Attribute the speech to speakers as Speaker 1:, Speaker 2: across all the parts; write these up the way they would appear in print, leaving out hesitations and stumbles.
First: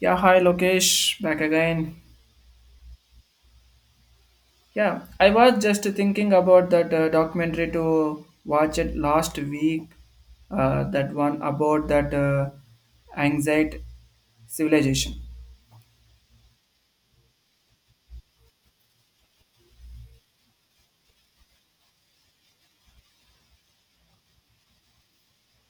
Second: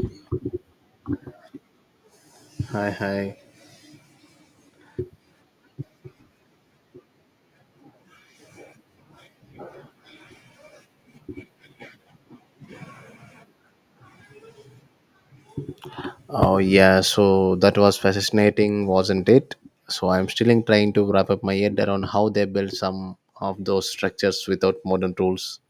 Speaker 1: Yeah, hi Lokesh, back again.
Speaker 2: Hi, hi.
Speaker 1: Yeah, I was just thinking about that documentary to watch it last week. That one about that anxiety civilization.
Speaker 2: Oh, yeah, so that was fascinating, wasn't it? So I'm still in trying to wrap up my head around how they built some of those structures without modern tools.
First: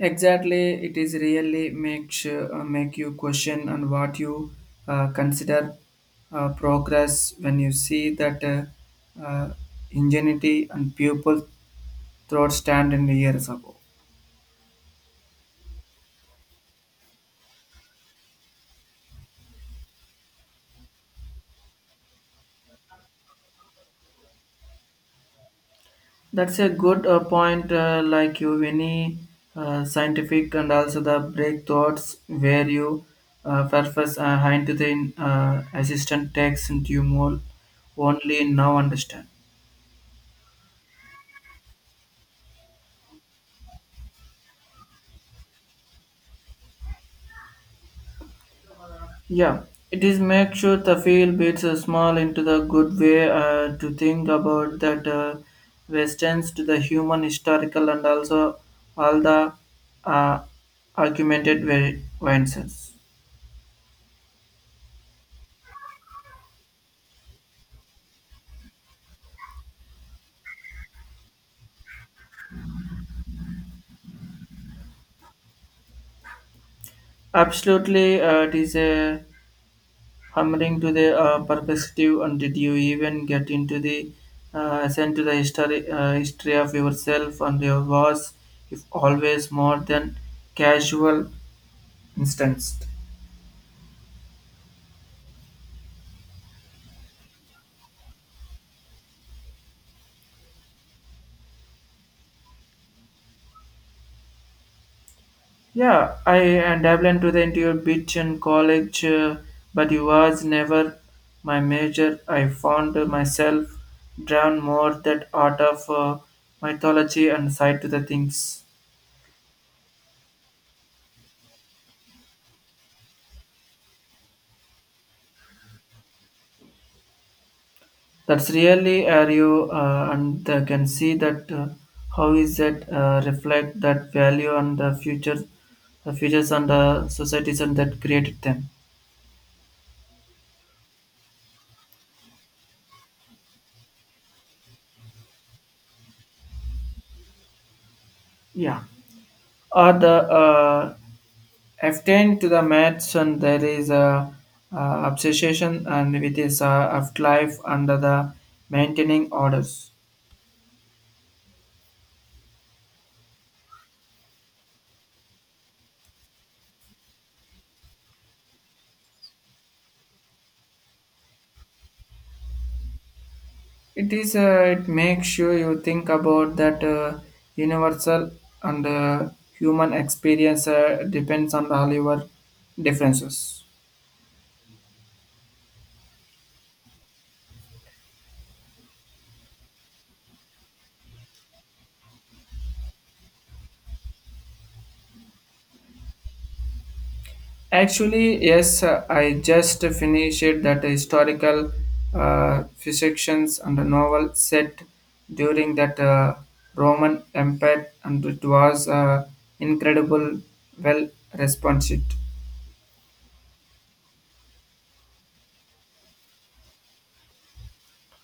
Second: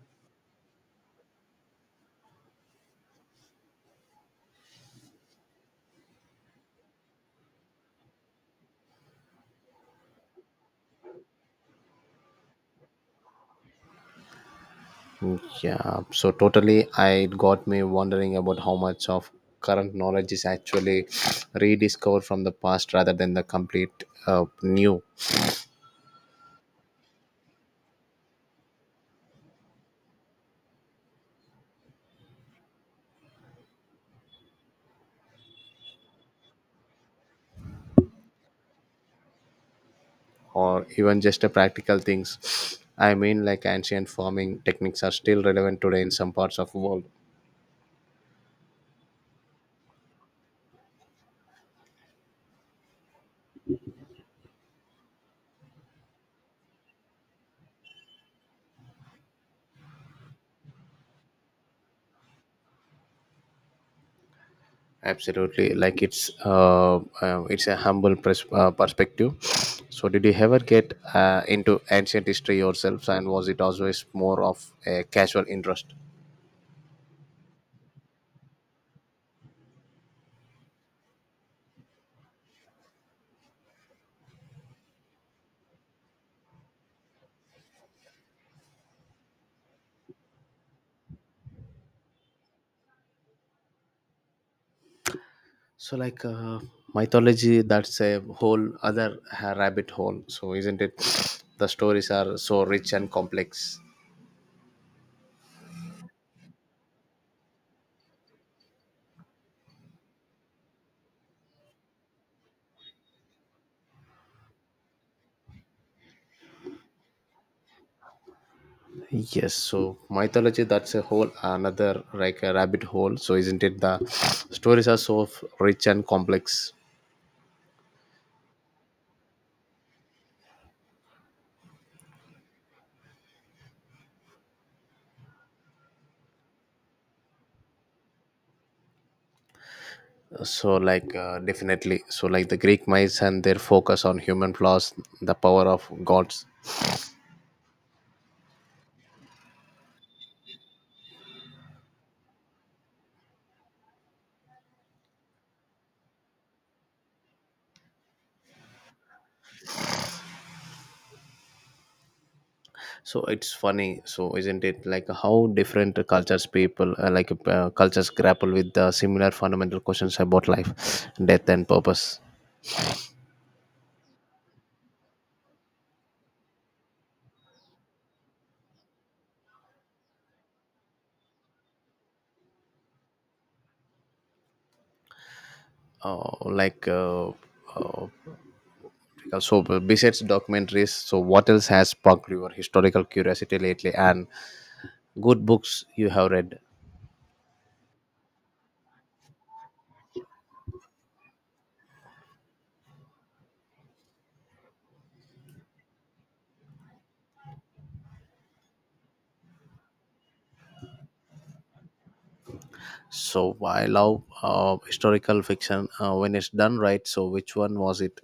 Speaker 1: Exactly, it is really make sure, make you question on what you consider progress when you see that ingenuity and people throughout stand in years ago.
Speaker 2: Mm, yeah, so totally, it got me wondering about how much of current knowledge is actually rediscovered from the past rather than the complete new
Speaker 1: That's a good point, like you, any scientific and also the breakthroughs where you purpose hind to the assistant text and you more only now understand.
Speaker 2: or even just the practical things. I mean, like ancient farming techniques are still relevant today in some parts of the world.
Speaker 1: Yeah, it is make sure the field beats a small into the good way to think about that westerns to the human historical and also all the uh, argumented variances.
Speaker 2: Absolutely, like it's a humble perspective. So, did you ever get into ancient history yourself, and was it always more of a casual interest?
Speaker 1: Absolutely, it is a Hammering to the perspective, and did you even get into the ascent to the history, history of yourself and your was, if always more than casual instance?
Speaker 2: So, like mythology, that's a whole other rabbit hole. So, isn't it? The stories are so rich and complex.
Speaker 1: Yeah, I and dabble into the interior beach in college, but it was never my major. I found myself drawn more that art of mythology and side to the things.
Speaker 2: Yes, so mythology, that's a whole another like a rabbit hole. So, isn't it? The stories are so rich and complex.
Speaker 1: That's really are you, and they can see that how is that reflect that value and the future, the futures and the societies and that created them.
Speaker 2: So like definitely, so like the Greek myths and their focus on human flaws, the power of gods.
Speaker 1: Yeah, or the uh, F10 to the match and there is a obsession and with his of life under the maintaining orders.
Speaker 2: So it's funny, so isn't it, like how different cultures people like cultures grapple with the similar fundamental questions about life, death and purpose.
Speaker 1: It is. It makes sure you think about that universal and human experience depends on all your differences.
Speaker 2: uh, like uh, uh, so besides documentaries, so what else has sparked your historical curiosity lately, and good books you have read?
Speaker 1: Actually, yes, I just finished that historical fictions and a novel set during that Roman Empire, and it was incredible, well responded.
Speaker 2: So I love historical fiction when it's done right. So which one was it?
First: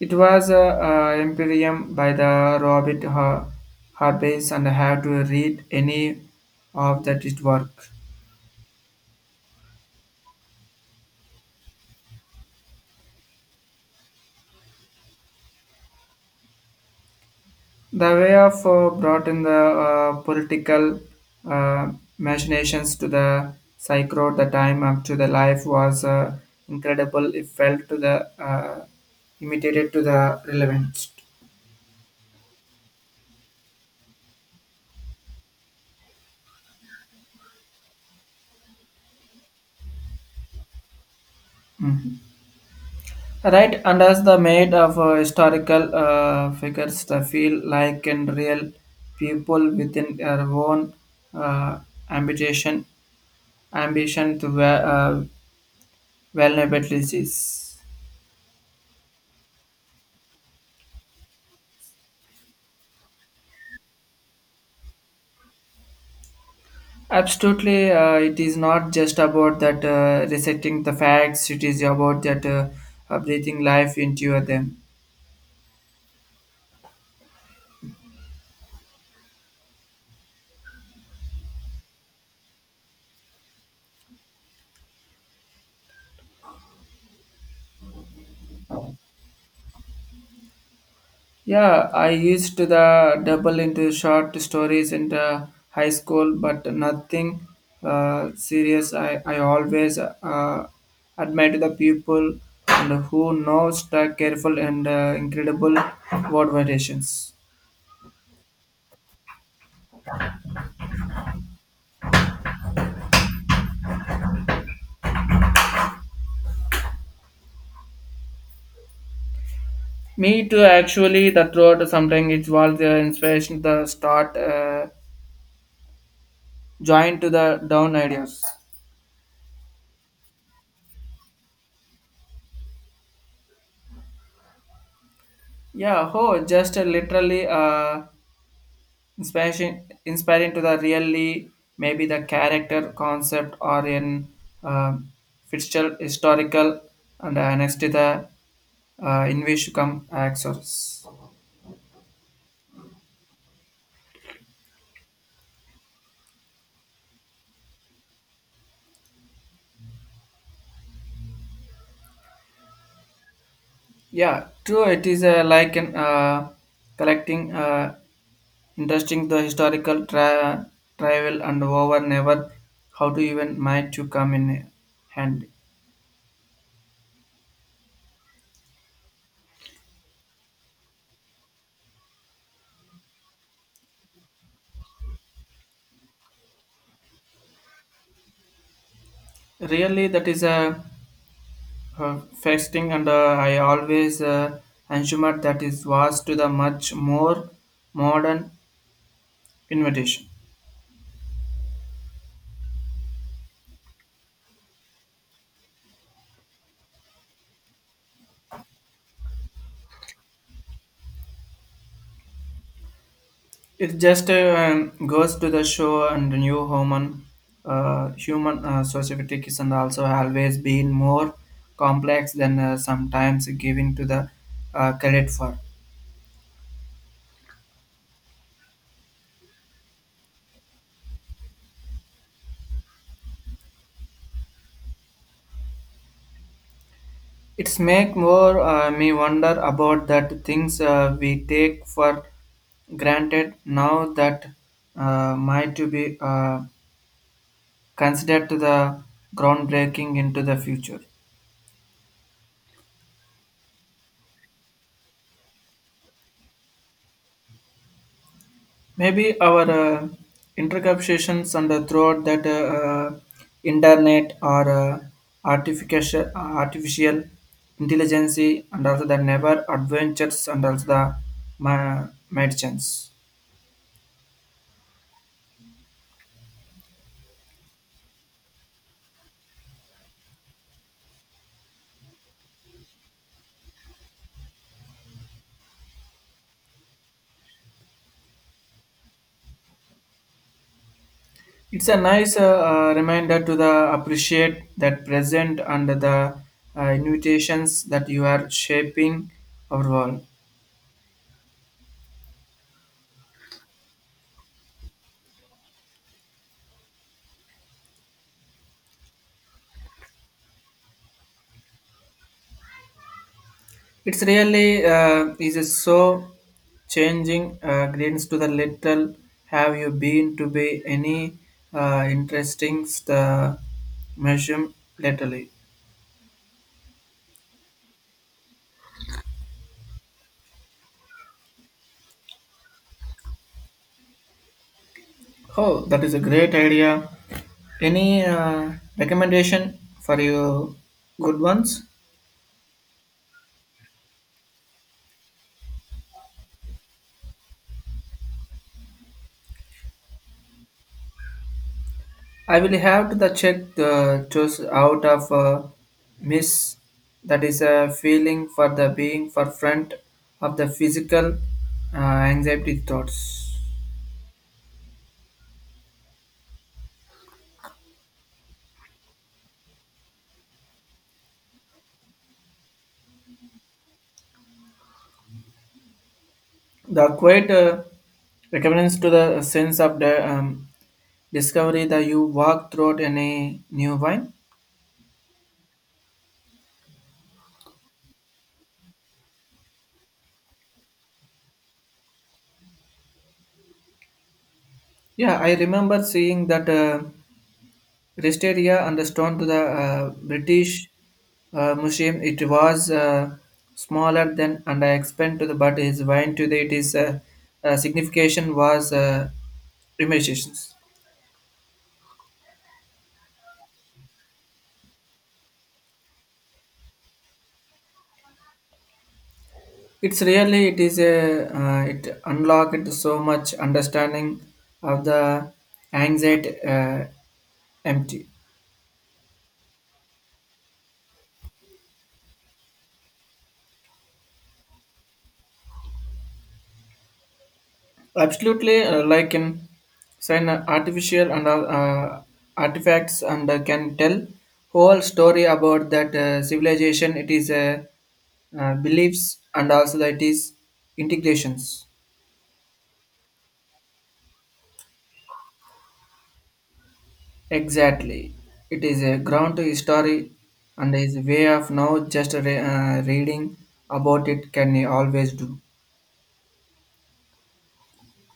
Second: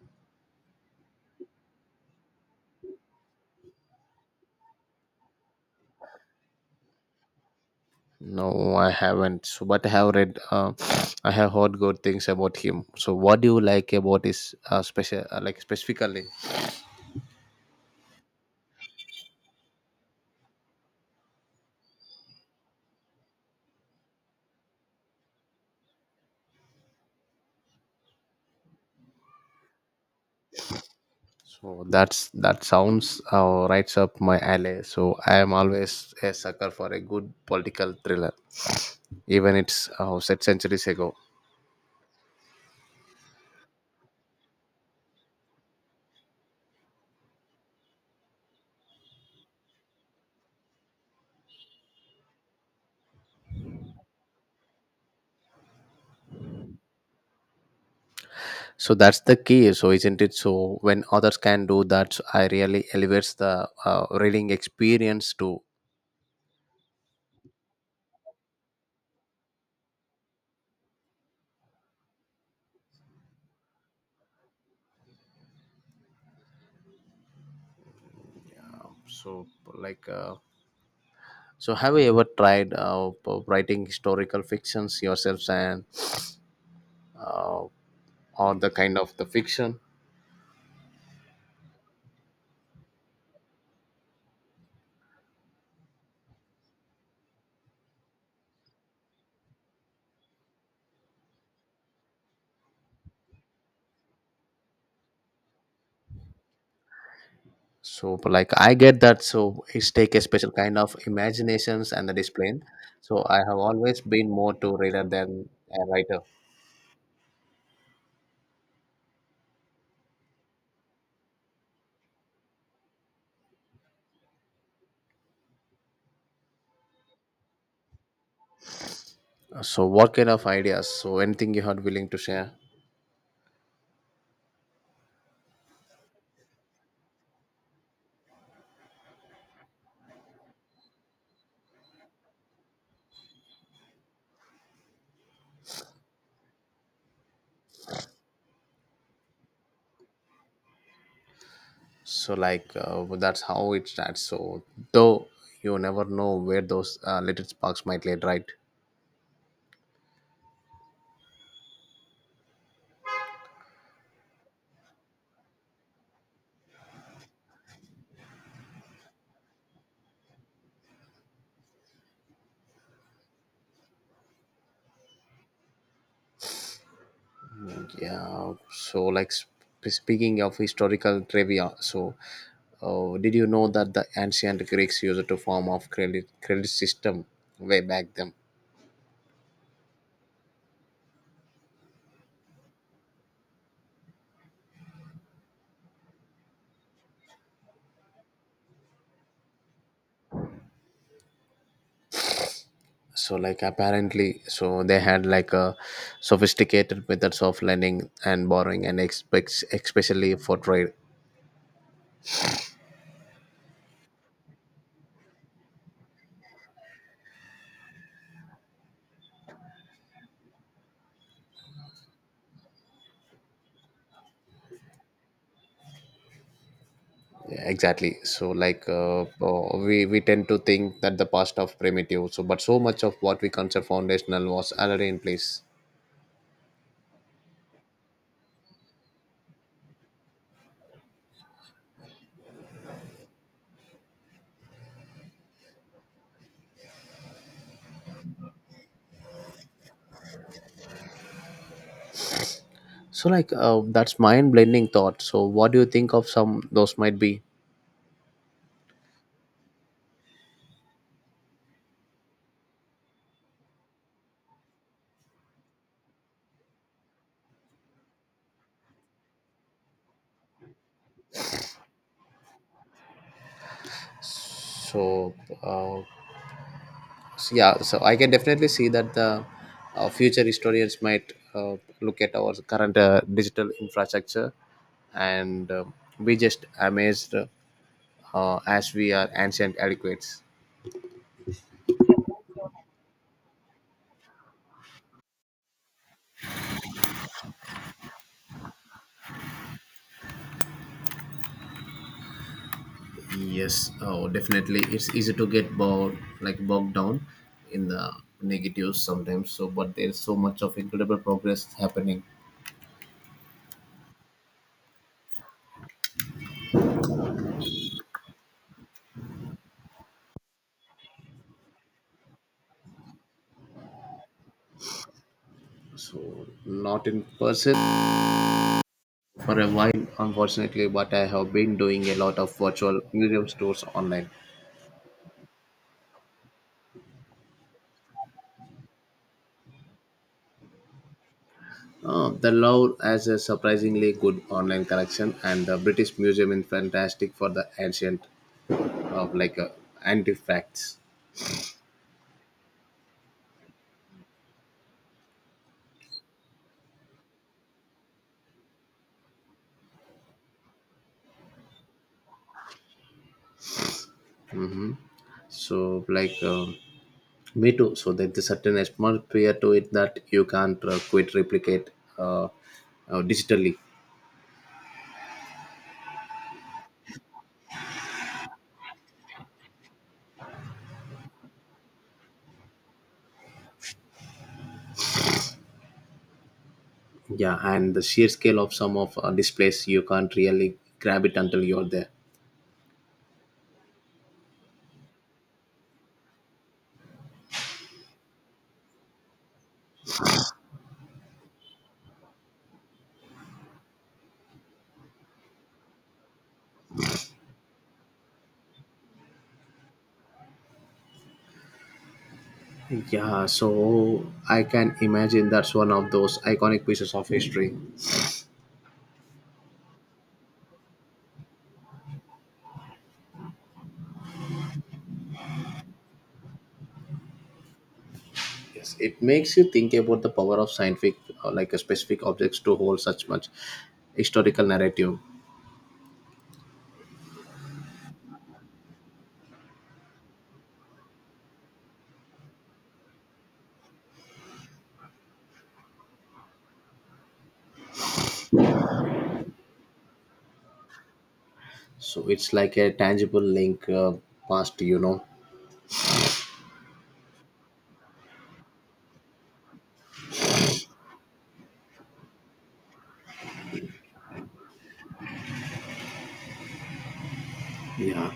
Speaker 1: It was a Imperium by the Robert Harbys and I have to read any of that it work.
Speaker 2: No, I haven't. So, but I have read. I have heard good things about him. So what do you like about his special, like specifically?
Speaker 1: The way of brought in the political uh, machinations to the psychro the time up to the life was incredible. It felt to the imitated to the relevant.
Speaker 2: So that's, that sounds rights up my alley. So I am always a sucker for a good political thriller, even it's set centuries ago.
Speaker 1: Mm. Right, and as the made of historical figures, they feel like in real people within their own uh, ambition, ambition to ve- uh, vulnerabilities.
Speaker 2: So that's the key, so isn't it? So when others can do that, so I really elevates the reading experience too.
Speaker 1: Absolutely, it is not just about that reciting the facts. It is about that breathing life into them.
Speaker 2: So like, so have you ever tried writing historical fictions yourselves, and uh, or the kind of the fiction?
Speaker 1: Yeah, I used the double into short stories in the high school, but nothing serious. I always admire the people and who knows the careful and incredible word variations.
Speaker 2: So like I get that. So it's take a special kind of imaginations and the display. So I have always been more to reader than a writer.
Speaker 1: Me too, actually, the throat sometimes it was the inspiration the start joined to the down ideas.
Speaker 2: So what kind of ideas? So anything you had willing to share?
Speaker 1: Yeah, oh, just literally. Inspiration, inspiring to the really maybe the character concept or in uh, Fitzgerald historical and next to the in which come access.
Speaker 2: So like that's how it starts, so though you never know where those little sparks might lead, right?
Speaker 1: Yeah, true. It is like an collecting interesting the historical travel and over never how to even might you come in handy.
Speaker 2: Yeah, so like speaking of historical trivia, so did you know that the ancient Greeks used a form of credit system way back then?
Speaker 1: Really, that is a first and I always assumed that it was to the much more modern invitation.
Speaker 2: So like apparently, so they had like a sophisticated methods of lending and borrowing and expects especially for trade.
Speaker 1: It just goes to the show and the new human societies and also always been more complex than sometimes given to the credit for.
Speaker 2: Yeah, exactly, so like we tend to think that the past of primitive, so but so much of what we consider foundational was already in place.
Speaker 1: It's make more me wonder about that things we take for granted now that might to be considered to the groundbreaking into the future.
Speaker 2: So like that's mind blending thought, so what do you think of some those might be?
Speaker 1: Maybe our interceptions and throughout that internet or artificial intelligence and also the never adventures and also the medicines.
Speaker 2: So, uh, so yeah, so I can definitely see that the future historians might look at our current digital infrastructure and be just amazed as we are ancient adequates.
Speaker 1: It's a nice reminder to the appreciate that present and the invitations that you are shaping our world.
Speaker 2: Yes, oh, definitely. It's easy to get bogged down in the negatives sometimes. So, but there's so much of incredible progress happening.
Speaker 1: It's really is so changing greens to the little. Have you been to be any interesting museum lately?
Speaker 2: So, not in person for a while, unfortunately, but I have been doing a lot of virtual museum stores online.
Speaker 1: Oh, that is a great idea. Any recommendation for you good ones?
Speaker 2: The Louvre has a surprisingly good online collection, and the British Museum is fantastic for the ancient of like artifacts.
Speaker 1: I will have to the check the choose out of miss that is a feeling for the being for front of the physical uh, anxiety thoughts.
Speaker 2: So, like. Um, me too. So there's a certain atmosphere to it that you can't quite replicate uh, uh, digitally.
Speaker 1: The quiet recurrence to the sense of the discovery that you walk throughout in a new wine.
Speaker 2: Yeah, and the sheer scale of some of displays, you can't really grab it until you're there.
Speaker 1: Yeah, I remember seeing that rest area and the stone to the British museum. It was smaller than and I expand to the but is wine today. It is signification was immersions.
Speaker 2: Yeah, so I can imagine that's one of those iconic pieces of history.
Speaker 1: It's really it is a it unlocked so much understanding of the anxiety empty.
Speaker 2: Yes, it makes you think about the power of scientific, like a specific objects to hold such much historical narrative.
Speaker 1: Absolutely, like in sign artificial and artifacts and can tell whole story about that civilization. It is beliefs and also that is integrations.
Speaker 2: So it's like a tangible link past, you know.
Speaker 1: Exactly. It is a ground to history and is a way of now just reading about it can you always do.
Speaker 2: Yeah.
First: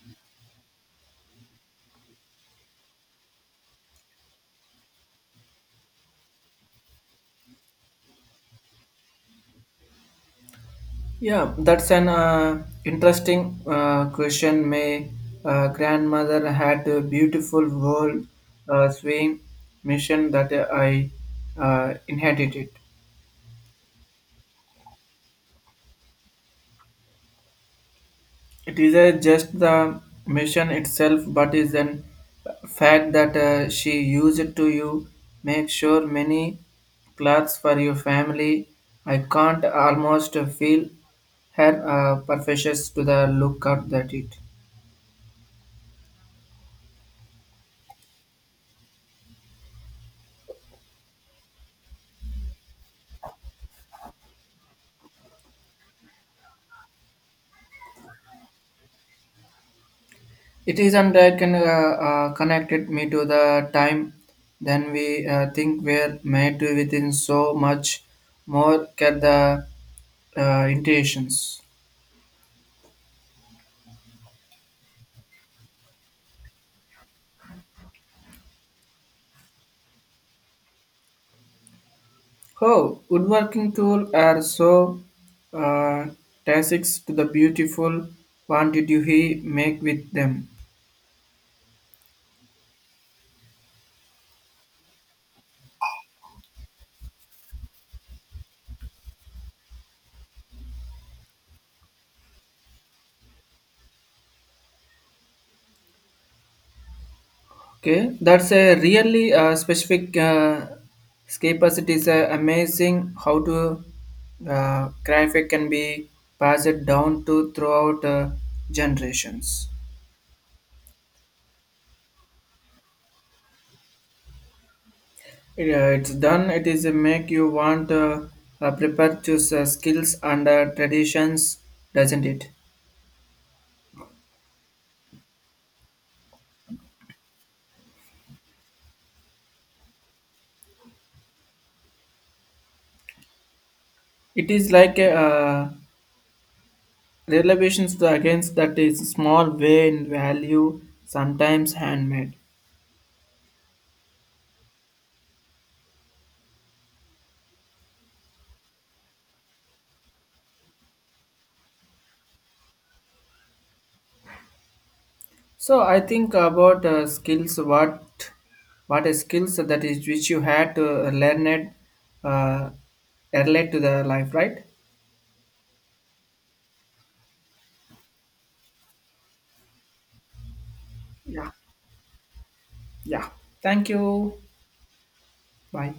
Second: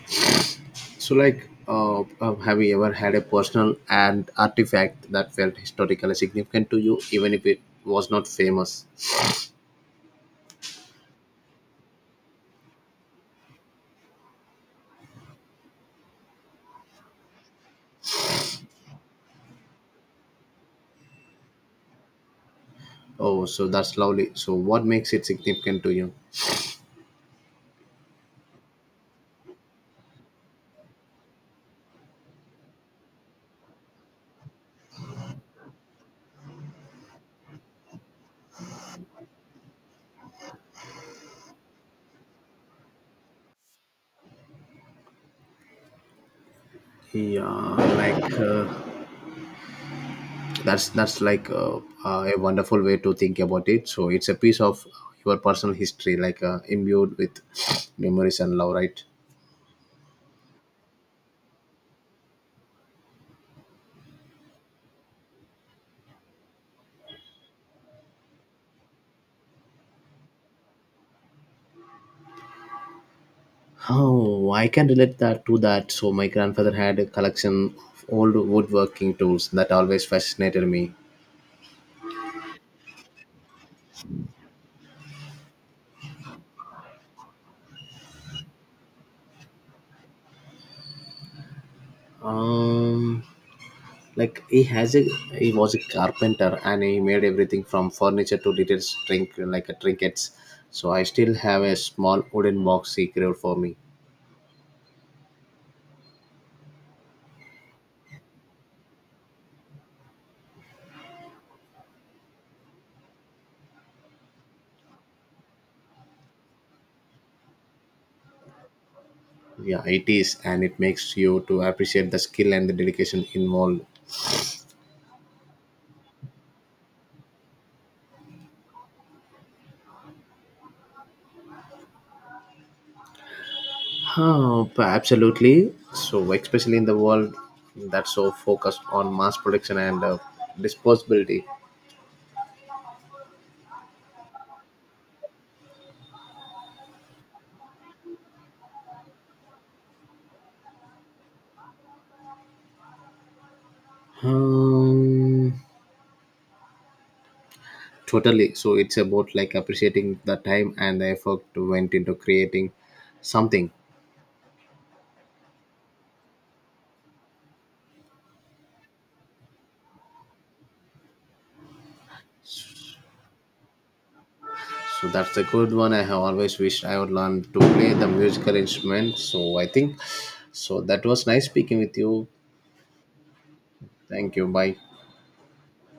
Speaker 2: So, like, have you ever had a personal and artifact that felt historically significant to you, even if it was not famous?
Speaker 1: Yeah, that's an interesting question. My grandmother had a beautiful world swing mission that I inherited.
Speaker 2: Oh, so that's lovely. So, what makes it significant to you?
Speaker 1: It is just the mission itself, but is an fact that she used to you make sure many clothes for your family. I can't almost feel her perfections to the look at that it.
Speaker 2: Yeah, like that's like a wonderful way to think about it. So, it's a piece of your personal history, like imbued with memories and love, right?
Speaker 1: It is and I can connected me to the time. Then we think we're made to within so much more get the intentions.
Speaker 2: Oh, I can relate that to that. So my grandfather had a collection of old woodworking tools that always fascinated me.
Speaker 1: Oh, woodworking tools are so uh, tactics to the beautiful. What did you he make with them.
Speaker 2: Um, like he has a, he was a carpenter and he made everything from furniture to little drink, like a trinkets. So I still have a small wooden box he created for me.
Speaker 1: Okay, that's a really specific scapers. It is amazing how to graphic can be passed down to throughout generations.
Speaker 2: Yeah, it is, and it makes you to appreciate the skill and the dedication involved.
Speaker 1: It's done. It is make you want prepare to skills and traditions, doesn't it?
Speaker 2: Oh, absolutely, so especially in the world that's so focused on mass production and disposability.
Speaker 1: It is like a Relevations to against that is small way in value, sometimes handmade.
Speaker 2: um, Totally. So it's about like appreciating the time and the effort went into creating something.
Speaker 1: So I think about skills. What is skills that is which you had to learn it, uh, relate to the life, right?
Speaker 2: So that's a good one. I have always wished I would learn to play the musical instrument. So I think so. That was nice
Speaker 1: Yeah,
Speaker 2: speaking with you.
Speaker 1: yeah. Thank you.
Speaker 2: Thank you. Bye.
Speaker 1: Bye.